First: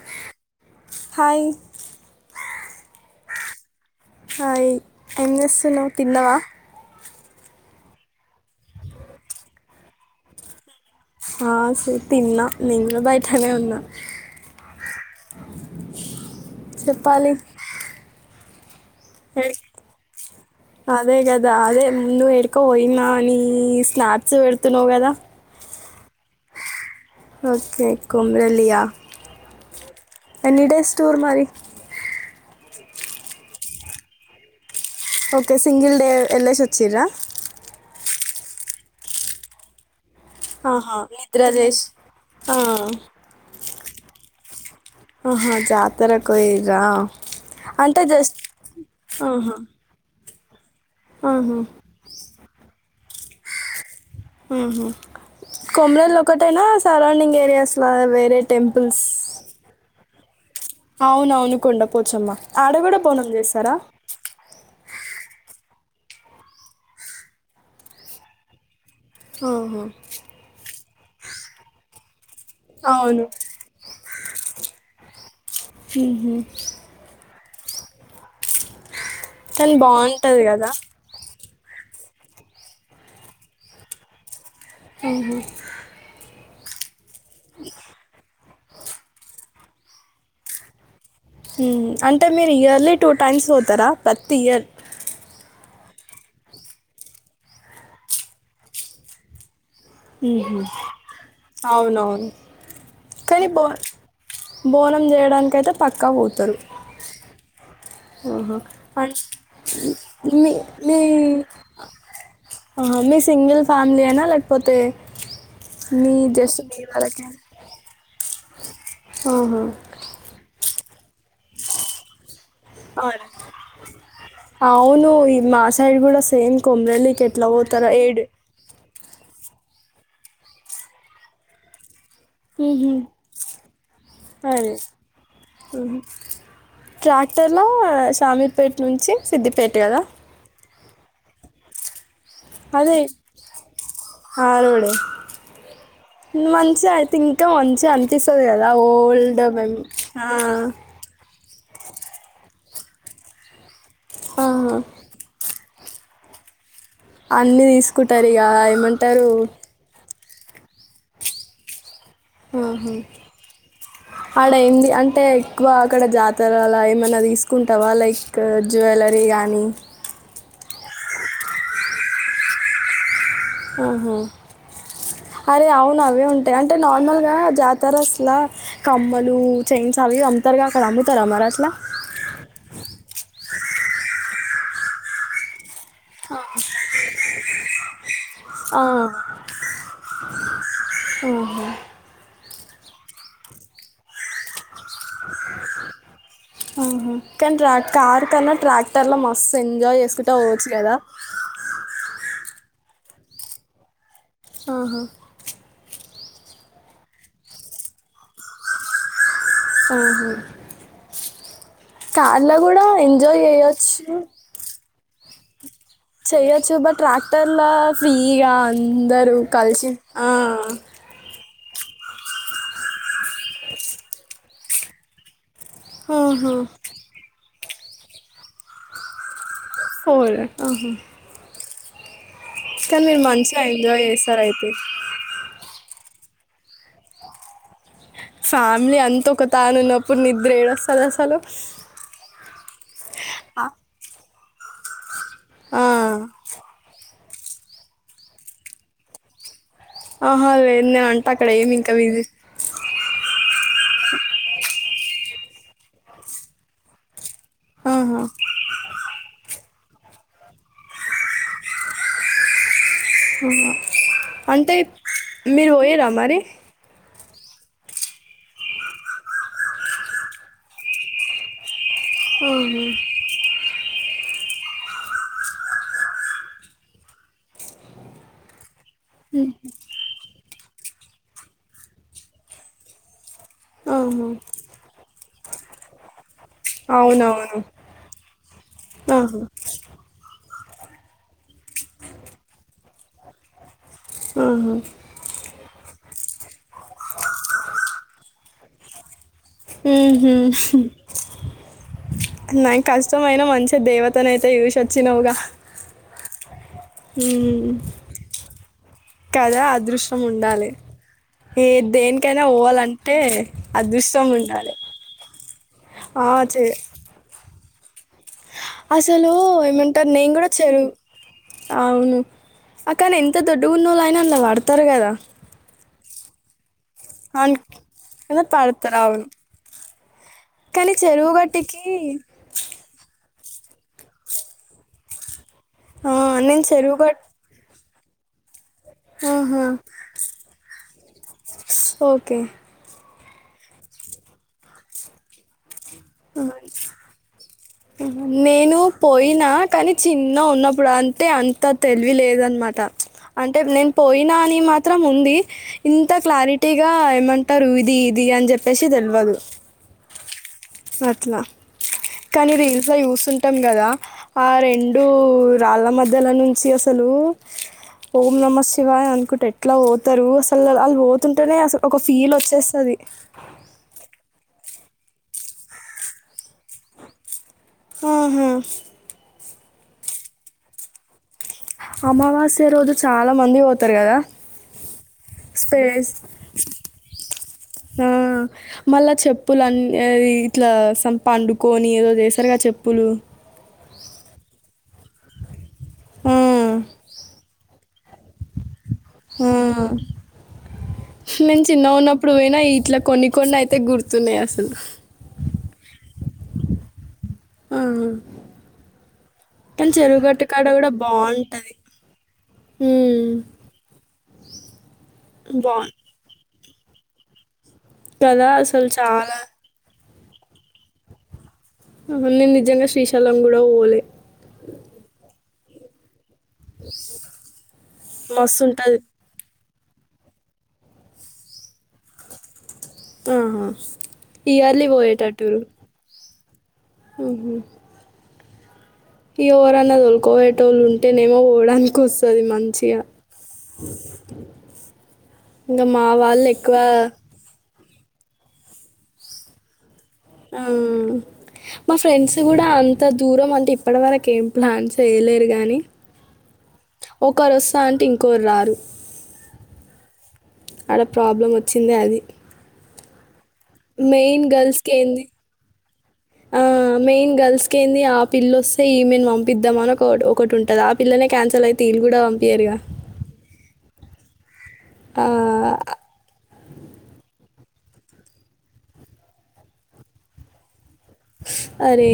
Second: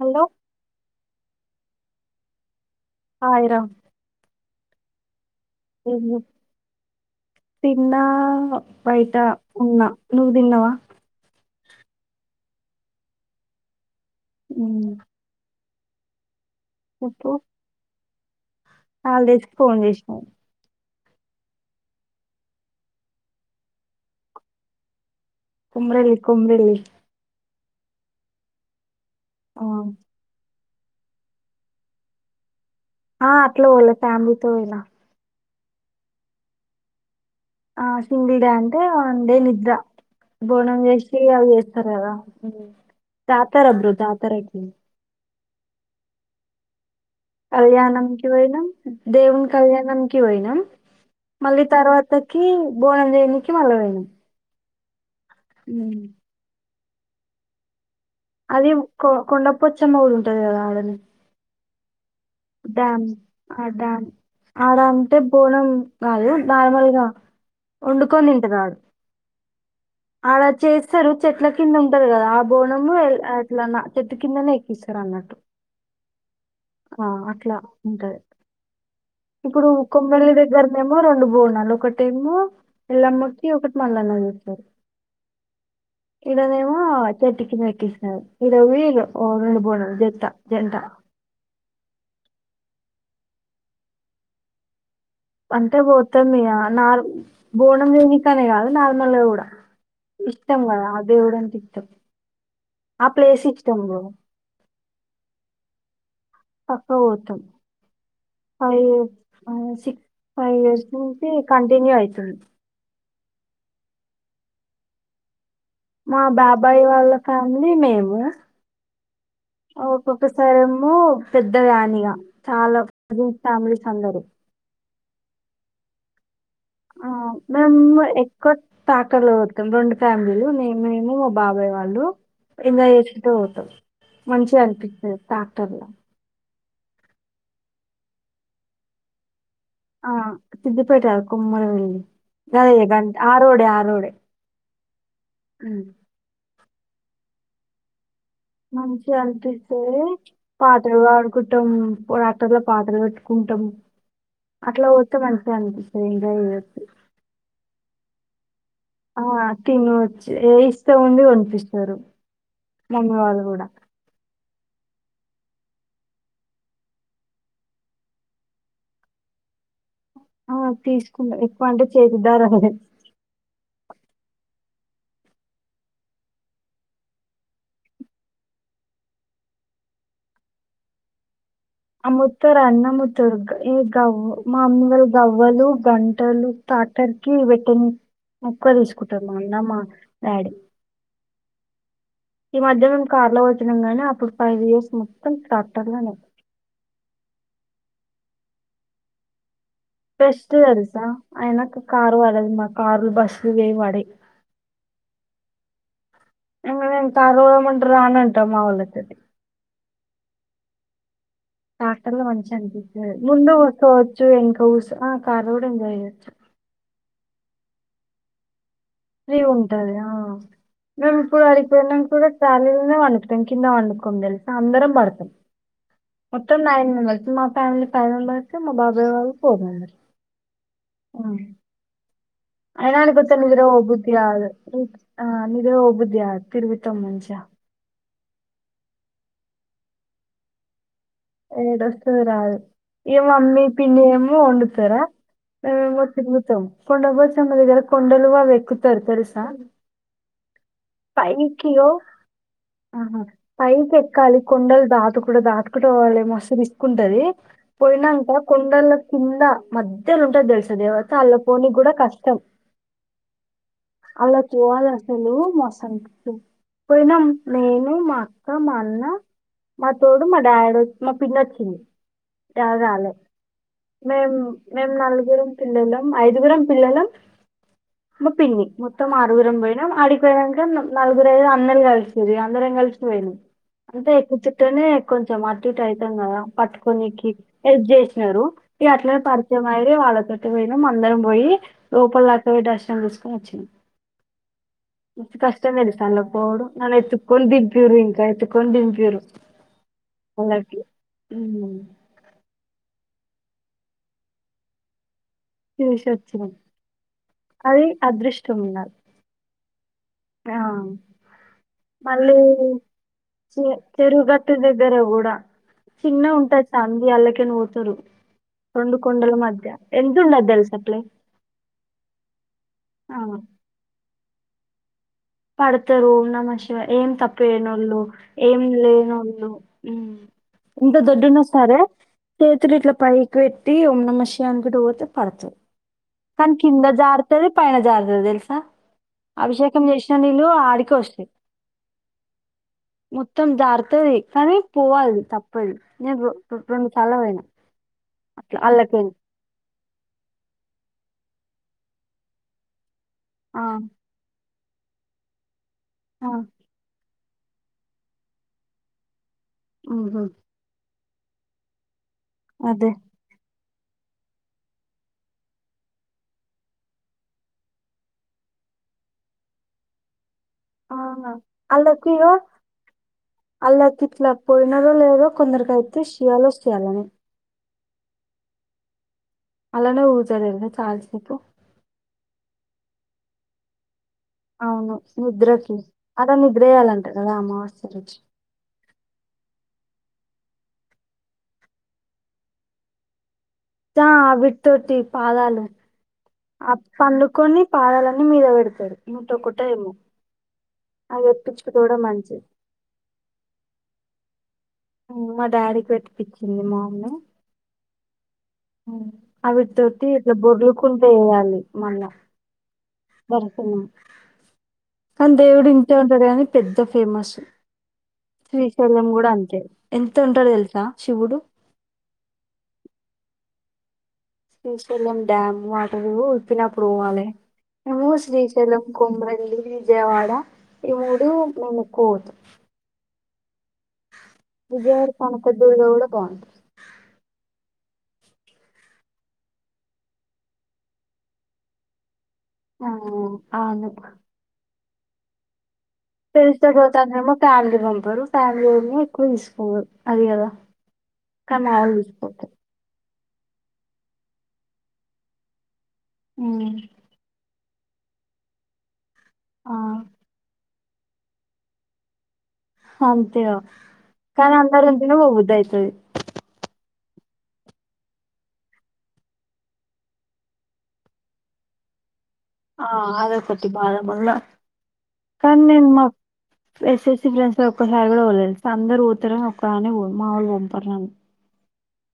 Hello hi hi రా hi ఏం చేస్తున్నవ్, తిన్నావా? తిన్నా బయటా ఉన్న, నువ్వు తిన్నావా ఆ, సరే, తిన్నా నేను గుడ బయటనే ఉన్నా ఉమ్ చెప్పాలి అల్ తెసి ఏ- ఫోన్ చేసినాను. అదే కదా అదే ముందు ఎడికో పోయినా అని స్నాక్స్ పెడుతున్నావు కదా. కుమరెల్లి కుమరెల్లి ఓకే కొమురెల్లియ అ ఎన్ని డేస్ టూర్ మరి ఆ అట్లా పోలే ఫ్యామిలీతో పోయినా ఓకే సింగిల్ డే ఎల్లేసొచిర్ర ఆ సింగిల్ డే అంటే వన్ డే నిద్ర. బోనాం ఆహా వేసి నిద్ర అవి చేసి చేస్తారు కద ఆ, [unintelligible] దాతరైకి ఆహా జాతరకు పోయిర్రా అంటే కళ్యాణం కి జస్ట్ వోయినం దేవున్ ఆహా కళ్యాణంకి కి పోయినం ఆహా మళ్ళీ తర్వాతకి బోనం జేయనికి మళ్ళ పోయినం ఆహా కొమురెల్లి ఒకటేనా సరౌండింగ్ ఏరియాస్ అది కొ కొండ పొచ్చమ్మ కుడా అవునవును కుండం పోచ్చమ్మా ఆడ కూడా డామ్ బోనం ఆ చేస్తారా డామ్ ఆడ అంటే పోనం కాదు నార్మల్గా, వండుకొని తింటరు ఆడు ఆహ సరు చెట్ల కింద ఉంటది కదా బోనం ఎల్ అవును ఎట్లా నా ఇ కిందనే ఎకస్తార్ అన్నట్టు ఫ ఆ అట్లా ఉంటది ఇప్పుడు కానీ కొమ్మలి బాగుంటుంది కదా దగ్గరనేమో రెండు బోనాలు ఒకటేమో ఇల్లమ్ ముటి ఒకటి మళ్ళన్న చేస్తారు హ్మ్ హు ఈడనేేమో చెట్టికి నెట్టేస్నార్ నీకు తెలియదు ఓ నుండి బోనాలు జేత్త జంట హ్మ్ అంటే మీరు ఇయర్లీ టూ టైమ్స్ పోతారా ప్రతి ఇయర్ అంటే బోతం ఇగా నార్ బోనం దేనికనే కాదు నార్మల్ కూడా హ్మ్ హు ఇష్టం కదా ఆ దేవుడు అంటే ఇష్టం అవునవును ఆ ప్లేస్ కానీ బోన్ ఇష్టం బ్రో బోనం చేయడానికైయితే పక్క బోదు పక్కక్ బోతం ఆహా అట్ సిక్స్ నే ఫైవ్ ఇయర్స్ నే నుంచి కంటిన్యూ అవుతుంది ఆహా మిస్ సింగిల్ ఫ్యామిలీ యేన లేకపోతే మీ మా జస్ట్ మీ బాబాయి వాళ్ళ వరకే కానీ మేము ఆహా. ఒకొక్క సారేమో మో పెద్ద దానిగా చాలా గ్రూప్ ఫ్యామిలీస్ అందరు మే మా సైడ్ కూడా సేమ్ కొమరని కట్లావ తర ఎడ్ తాకలు అతాం రెండు ఫ్యామిలీలు మే మేము మా బాబాయ్ వాళ్ళు ఎంజా మ్మ్. చేసిట్మూ పోతాం మంచిగా అదే అనిపిస్తుంది డాక్టర్లా ట్రాక్టర్ లో సామీపేట నుంచి సిద్దిపేట్ కదా సిద్ధిపట కమ్మర వెళ్ళలి అదే కద ఆరడ ఆరోడ ఆ మంచి అయితే ఇంకా మంచి అ వచ్చసద అదా మంచిగా ఓల్డ్ మె కకుాండాక్టర్ల పాత్ర కట్టుకుంటాం ఆ, అట్లా ఓతు మేడం అ స ఇంకా ఇ అన్ని తీసుకుంటారు ఇక ఆ ఏమంటారు తిను ఏ ఇస్తా ఉండి వనిపిస్తారు ఆహ ఆడ ఏంది అంటే ఎక్కువ అక్కడ జాతరలో ఏమైనా తీసుకుంటావా లైక్ జ్యువెలరీ కానీ ఆ తీసుకున్నా ఎక్కువ అంటే చేతిదారం ఆహా అరే అవును అవే ఉంటాయి అంటే నార్మల్గా జాతర అసలు కమ్మలు చైన్స్ అవి అంతారుగా అక్కడ అమ్ముతారా మరి అట్లా అముత్తరు అన్నముతుర్గ ఈ గవ్వ మామిగలు గవ్వలు గంటలు స్ాటర్కి వెట్టని [unintelligible] మొ [unintelligible] క్కు ఆ. తీసుకుంటాన్నా అందమ్మా రాడి ఈ మధ్య మేము కార్ లో వచ్చినాం గానీ అప్పుడు ఫైవ్ ఇయర్స్ మొత్తం ట్రాక్టర్ లోనే ఆహా. కానీ ట్రా కార్ కన్నా ట్రాక్టర్ లో మస్తు ఎంజాయ్ చేసుకుంటా పెస్ట్ పోవచ్చు కదా తెదుసా అయన కారు వాాలదు మా కార్ [unintelligible] బస్లువేయి మడే ఆహా అ కారవళమంటారు రానంటా మా వాళ తది [unintelligible] ఆహ డాక్టర్లు మంచిగ అనిపిస్తరు ఎంజాయ్ ముందు కూర్చోవచ్చు వెనక కూర్చోవచ్చు ఆ క [unintelligible] చెయ్యొచ్చు బట్ రా తెల్ల ఫ్రీగా [unintelligible] ఫ్రీ గ ఉంటది ఆ మేము ఇప్పుడు యాడికి పోయినా ప్పుడు ట్రాలీలోనే పండుతాం కింద వండుకొము తెలుసా అందరం పడతాం ఆహా. మొత్తం నైన్ మెంబర్స్ మా ఫ్యామిలీ ఫైవ్ మెంబర్స్ మా బబాయి వాళ్ళు ఫోర్ మెంబర్స్ అహా అయినా ఆడికి వస్తే నిద్ర పొ ఎంజాయ్ బుద్ధి చేస్తారు కాదు అయితే అ నిద్ర పొ బు యా తిరుగుతం మంచిగా ఫ్యామిలీ అంత ఒక తాను ఉన్నప్పుడు నిద్ర ఏడ వస్తది అసలు ఏడ వస్తది రాదు ఇగ మమ్మీ ఆ. పిన్ని ఎమె వొండుతరా అ ఆ. మొత్తం కి మొత్తం కొండ దగ్గర కొండలు కూడ ఎక్కుతారు తెలుసా అహా లే పైకియో అహా పైకి ఎ క్కాలి కొండలు దాటుకుంట దాటుకుంట పోవాలి మస్తు రిస్క్ ఉంటది ఆహా. పోయినాంక కొండల కింద మధ్యల ఉంటది. దేలుసా దేవత అల్లకు పోనికి కూడా కష్టం. హ్ అలా అంటే పోవాలి అసలు మీరు మస్తు పోయారా మరి పోయినాం నేను మా అక్క మా అన్న మా తోడు మా డాడీ మా పిన్ని వోచ్చింది. ఆహా. రాగాలె మేం మేము నలుగురం పిల్లలం ఐదుగురం పిల్లలం మా పిన్ని మొ త్తం ఆరుగురం పోయినం ఆడి [unintelligible] నం నలుగురే అందరు కలిసింది. ఇగ అందరం కలిసి పోయినం. అంతే ఆహా! ఎక్కుతుంట్టానే కొంచెం అటు ఇట్ ఐతాం గాదా పట్టుకొనికి అవునవును. హెల్ప్ జేసినారు ఇగ అట్లే ఆహా! పరిచయం అయిరీ వాళ్ళతోటి పోయినాం అందరం పోయి లోపల దాక పోయి దర్శనం చేసుకొని వచ్చినాం అహా మస్తు కష్టం తెలుస అల్ల కు పోవుడు నన్ను ఎత్తుకొని దింపిరు ఇంకా ఎత్తుకొని దింపిర్రు. ఉహ్ ఉమ్, నై క ష్టంమైనా మంచిగా దేవతను అయితే చూసి వోచ్చినావుగా చూసోచ్చినం అది అదృష్టం ఉండాలి. కదా అదృ ష్టం ఆ ఉండాలి ఏ మళ్ళీ దేనికైనా పోవాలంటే చె అదృష్టం ఉండాలే. చిన్నగా ఉంటాది. సంది అల్ల కేల్లి పోత్ తురు అసలు ఏమంటారు. నేను కూడా తెలుసా చెరువు ప్లేస్ అవును అ కానీ ఆ ఎంత దొడ్డు ఉన్నోలాయి అయినల్ల వాడతారు గాదా పోతారు ఓం నమ శివ ఏం తప్పు అన్ చేయానోళ్ళు కదా ఏం పడతారు. అవును. లేనోళ్ళు ఉ కానీ ఏంత చెరువు దొడ్డున్న సరే గట్టుకి చేతులు ఇట్లా పై పెట్టి ఓం నమశివాయ అననుకుంట పోతే పడతారు. ఆ! కానీ నేను కింద చెరువు గట్ జారాతది పైనా జారు నువ్వు దేలుసా ఆహా చన్నీలు ఆడికోస్తాయి. ఓకే మొత్తం జారుతుది కానీ పోవాలి తప్పదు. నేను రొ రెండు సార్లు పోయినా అట్లా నేను అల్లకని పోయినా కానీ చిన్న ఉన్నప్పు ఇప్పుడు అంటే అంత తెలివి లేదన్న మాట అంటే ఆ నేను పోయినా అని మా మాత్రం ఉంది ఇంత ఆ క్లారిటీగా ఏమ అంటారు ఇది ఇది అని చెప్పేసి తెల్వదు ఉహు అట్లా కానీ అదే రీల్స్ చూస్తుంటాం కదా ఆ రెండు రాళ్ళ మధ్యల నుంచి అసలు ఓం నమ శివాయ అనుకుంటే ఎట్లా పోతారు అ అసలు అళ్ళ ఆ పోతుంటేనే అసలు ఒక ఆళ్ళకి ఇగ ఫీల్ వచ్చేస్తది ఉన్నదో లేదో కొందరికి అయితే చెయాలో చేయాలని ఆహా అలానే ఊజ చాల చెప్పు అమావాస్య రోజు చాలా మంది పోతారు కదా అవును నిద్రకి స్పేస్ అలా నిద్ర చేయ్యాలంటారు కదా అమావాసకి ఏది ఇట్లా సంప పండుకొని ఏదో చేసారుగా చెప్పులు తావి తొటి పాదాలు ఆ పండుకొని పాదాలన్నీ మీద పెడతాడు ఆ అది నేను పెట్టించుకుంటే చిన్న కూడా ఉన్నప్పుడు మంచిది పోయినా ఇట్లా కొన్ని కొన్ని అయితే గుర్తున్నాయి అసలు తెన్ మా డాడీకి పెట్టిపిచ్చింది మా అ మ్మ ఆ అవిటి కానీ తోటి చెరువు ఇట్లా గట్టు కాడ గూడా బొర్లుకుంటూ వేయాలి బావుంటది. మళ్ళా హ్మ్. దర్శనం కానీ దేవుడు బావుం ఇంతే ఉంటారు కానీ పెద్ద ఫేమస్ కదా అసలు శ్రీశైలం చాల కూడా అంతే ఎంత ఉంటడో తెలుసా శివుడు అ నేను నిజంగా శ్రీశలం కూడా పోలే శ్రీశైలం డ్యామ్ వాటరు చెప్పినప్పుడు పోవాలి నువ్వు శ్రీశైలంకి మస్తుంటది. పో మళ్ళీ విజయవాడ ఈ మూడు మేము ఎక్కువ పోతాం ఆహా ఇయర్లీ విజయవాడ పోయేటట్టుర్రు. కనకదుర్గ కూడా బాగుంది ఎవరన్న తొలుకపోయేటోళ్ళు ఉంటే నేను పోవడానికి వస్ అది ఆ మంచిగా ఇంక మా వాళ్ళు తెలిస్తే ఎక్కువ పోతండ్రేమో కొందరు ఫ్యామిలీని ఎక్కువ తీసుకోపోరు ఆ మా ఫ్రెండ్స్ తీసుకుపోతారు గూడా అం అంత దూరం అంటే ఇప్పటి వరకు ఏం ప్లాన్స్ యేయలేరు గాని ఉ అంటే ఇంకోరు రారు ఆ ఆడ ప్రాబ్లం వచ్చిందే అది అంతే మెయిన్ కానీ గర్ల్స్కి అందరెంటనే ఏంది పోబుద్ధిఅవుతాది మెయిన్ గర్ల్స్కి ఏంది ఆ పిల్లొస్తే ఈమెను పంపిద్దామని ఒక ఒకటి ఉంటుంది ఆ పిల్లనే క్యాన్సల్ అయితే ఇది కూడా పంపించరుగా ఆ అదొకటి బాధ మళ్ళా ఆ ఎస్ ఫ్రెండ్స్ ఒక్కసారి గూడా పోలే తెల్సా అందరు పోతరని ఒక్కని మాముళలు పంపారుని అరే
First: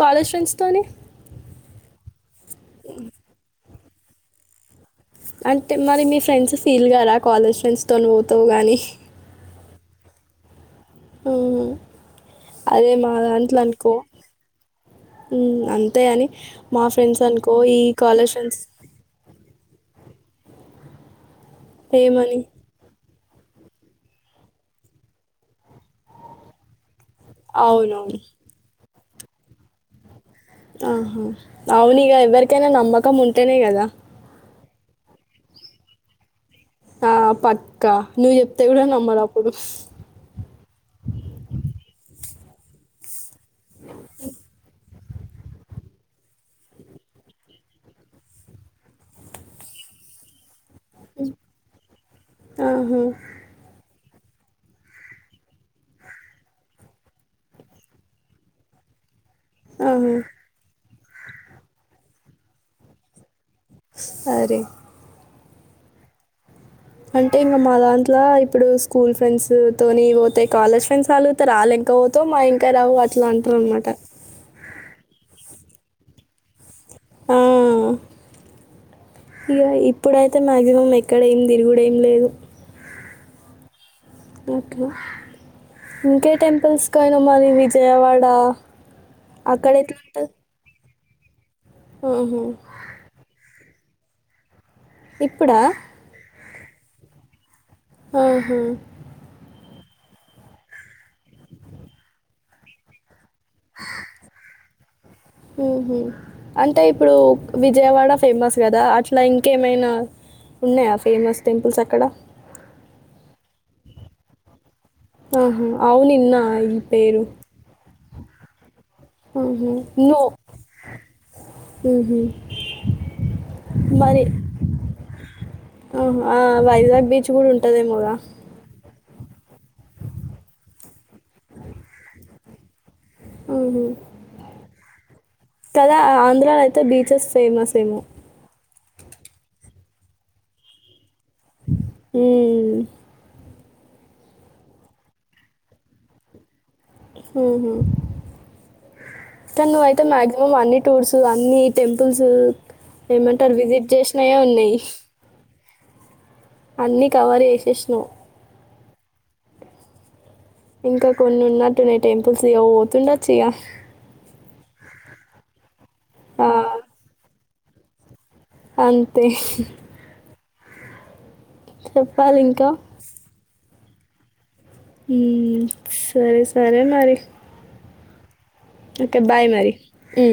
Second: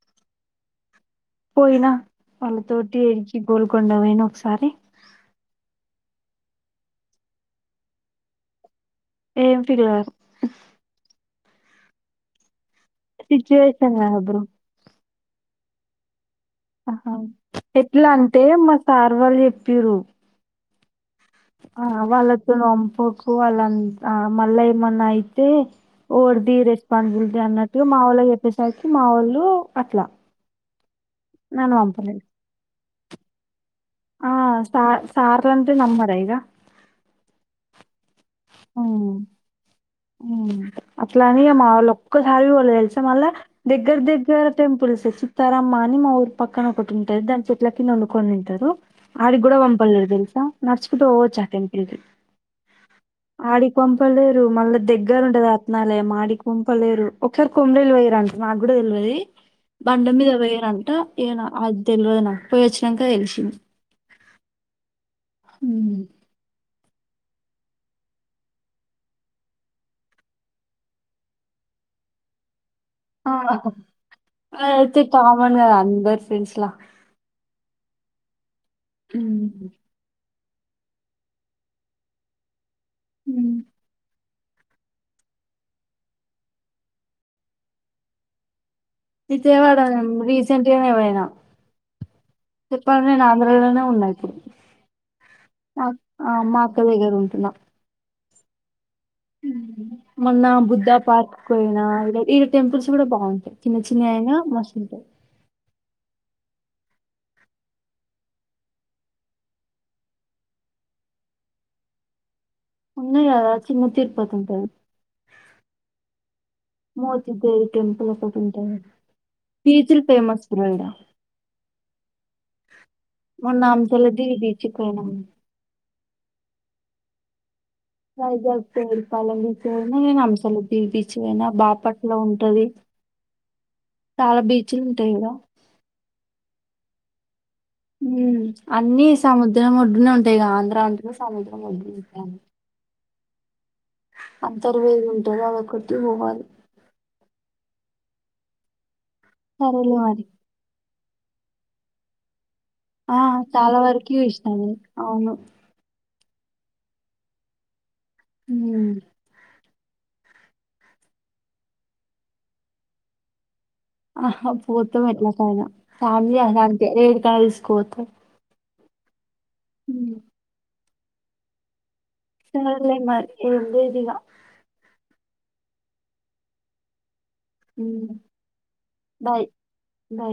కాలేజ్ ఫ్రెండ్స్తోనే పోయినా వాళ్ళతోటి కొండకు పోయిన ఒకసారి అంటే మరి మీ ఫ్రెండ్స్ ఫీల్ కారా కాలేజ్ ఫ్రెండ్స్ తో పోతావు గానీ ఏం ఫిల్ గారు అదే మా సిచువేషన్బ్ర ఉ అంతే అని మా ఆహా ఫ్రెండ్స్ అనుకో ఈ ఎట్లా కాలేజ్ అంటే ఫ్రెండ్స్ మా సార్ వాళ్ళు జెప్ పిరు ఆ ఏమని? వాళ్ళతో నంపు హూ ఆలంత ఆ మల్లయమన అయితే ఊర్దిరె పంగులుది అన్నట్టుగ మా అవునవును. వొళ్ళకి చెప్పేసా మా వాళ్ళు అట్లా ఆహా నన్ను అవునిగ పంపలేదు ఎవ్వరికైనా నమ్మక కమ్ ఉంటేనే కదా ఆ సార్ సార్ అంతే నమ్మరా ఇగ ఆ పక్క నువ్వు చెప్తే గూడా నమ్మరప్పుడు అట్లాని ఇగ మా వాళ్ళు ఒక్కసారి వాళ్ళు తెలుసా మళ్ళా దగ్గర దగ్గర టెంపుల్స్ చిత్తారామ్మ అని మా ఊరి పక్కన ఒకటి ఉంటారు దాని చెట్ల కింద వండుకొని ఉంటారు ఆడి కూడా పంపలేదు తెలుసా నడుచుకుంటూ పోవచ్చా ఆ టెంపుల్‌కి ఆహా! ఆడిక పంప క్కలేరు మళ్ళ దగ్గర ఉండది అత్నాలే మాడి కుంపలేరు ఒకసారి కొమరలు పోయా రాండి నాకు కూడా తెలవాది బండ ఆహా! మీద పోయిరాంటా ఏనా అది తెలియదు నాక పోయయి వచ్చినాక తెలిశింది సరే ఉమ్ అంటే ఇంకా మా దాంట్లో ఇప్పుడు స్కూల్ ఫ్రెండ్స్ తోని పోతే కాలేజ్ ఫ్రెండ్స్ అలుగుతారు అలెనుకా పోతేవ మా క్క రావు అట్లా అంటావు అన్నమాట తి కామన్ కదా అందర్ ఫ్రెండ్స్లా ఉమ్. ఆయ్య ఇప్పుడయి అయితే మాయాక్సిమం ఎక్కడ ఏమి తిరుగుడు ఏం లేదు ఉమ్ ఓకే ఇంకే టెంపుల్స్ కా అయినా మరి విజయవాడా విజయవాడ రీసెంట్‌గానే పోయిన నా ఆహా. చెప్పండి నేన్ ఆంధ్రలో ఆ ఉన్నది ఇప్పుడా మా ఆ మా ఆక్క దగ్గర ఉంటున్నా ఆహా ఉమ్ మొన్న బుద్ధ పార్క్ పోయినా ఇలా టెంపుల్స్ కూడా బాగుంటా చిన్న చిన్న ఆయనా మస్ ఉంటే ఉహుమ్ అంటే ఇప్పుడు విజయవాడ ఫేమస్ కదా అట్లా ఇంకేమైనా ఉన్నాయా ఫేమస్ టెంపుల్స్ అక్కడ ఉనాయి కదా చిన్న తిరుపతి ఉంటాది ఆహా అవును ఇనా ఈ పేరు పోతుంటే ఉహుమ్ నో ఉహుమ్ మొన్న మరి అంశలదివి బీచ్ పోయినాం ఆ వైజాగ్ బీచ్ కూడా ఉం వైజాగ్ తుమ్ల్ పాలం బీచ్ అయినా నేను అంశాలు బి బీచ్ అయినా బాపట్ల ఉంటది ఉహుమ్ చాలా బీచ్లు ఉంటాయి ఈడ కదా ఆంధ్రలో థే బీచెస్ ఫేమస్ ఏమో ఉమ్, అన్ని సముద్రం ఒడ్డునే ఉంటాయి ఇగా ఆంధ్ర అంట సముద్రం ఒడ్డునే ఉంటాయి మ్మ్. అంతర్వేది ఉంటది అదొక్కటి పోవాలి హుహు తను సరేలే అయితే మరి మాక్సిమం అన్నింటికి టూర్స్ అన్ని టెంపుల్స్ ఆ ఏమంటారు చాలా విజిట్ వరకు చేసినవే చూసినాను ఉన్నాయి అవును అన్నీ కవర్ చేసేసినా హ ఇంకా కొన్ని ఉన్నట్టునే టెంపుల్స్ పోతుండచ్చు ఇక ఆ పోతూ ఎట్లకైనా ఖాళీ ఆ, అంతే ఏడు కాల్స్ కోత అ తే ఇంకా సరేలే ఏంది ఇగా హమ్ సరే సరే మరి ఉ ఓకే బాయ్ మరి అ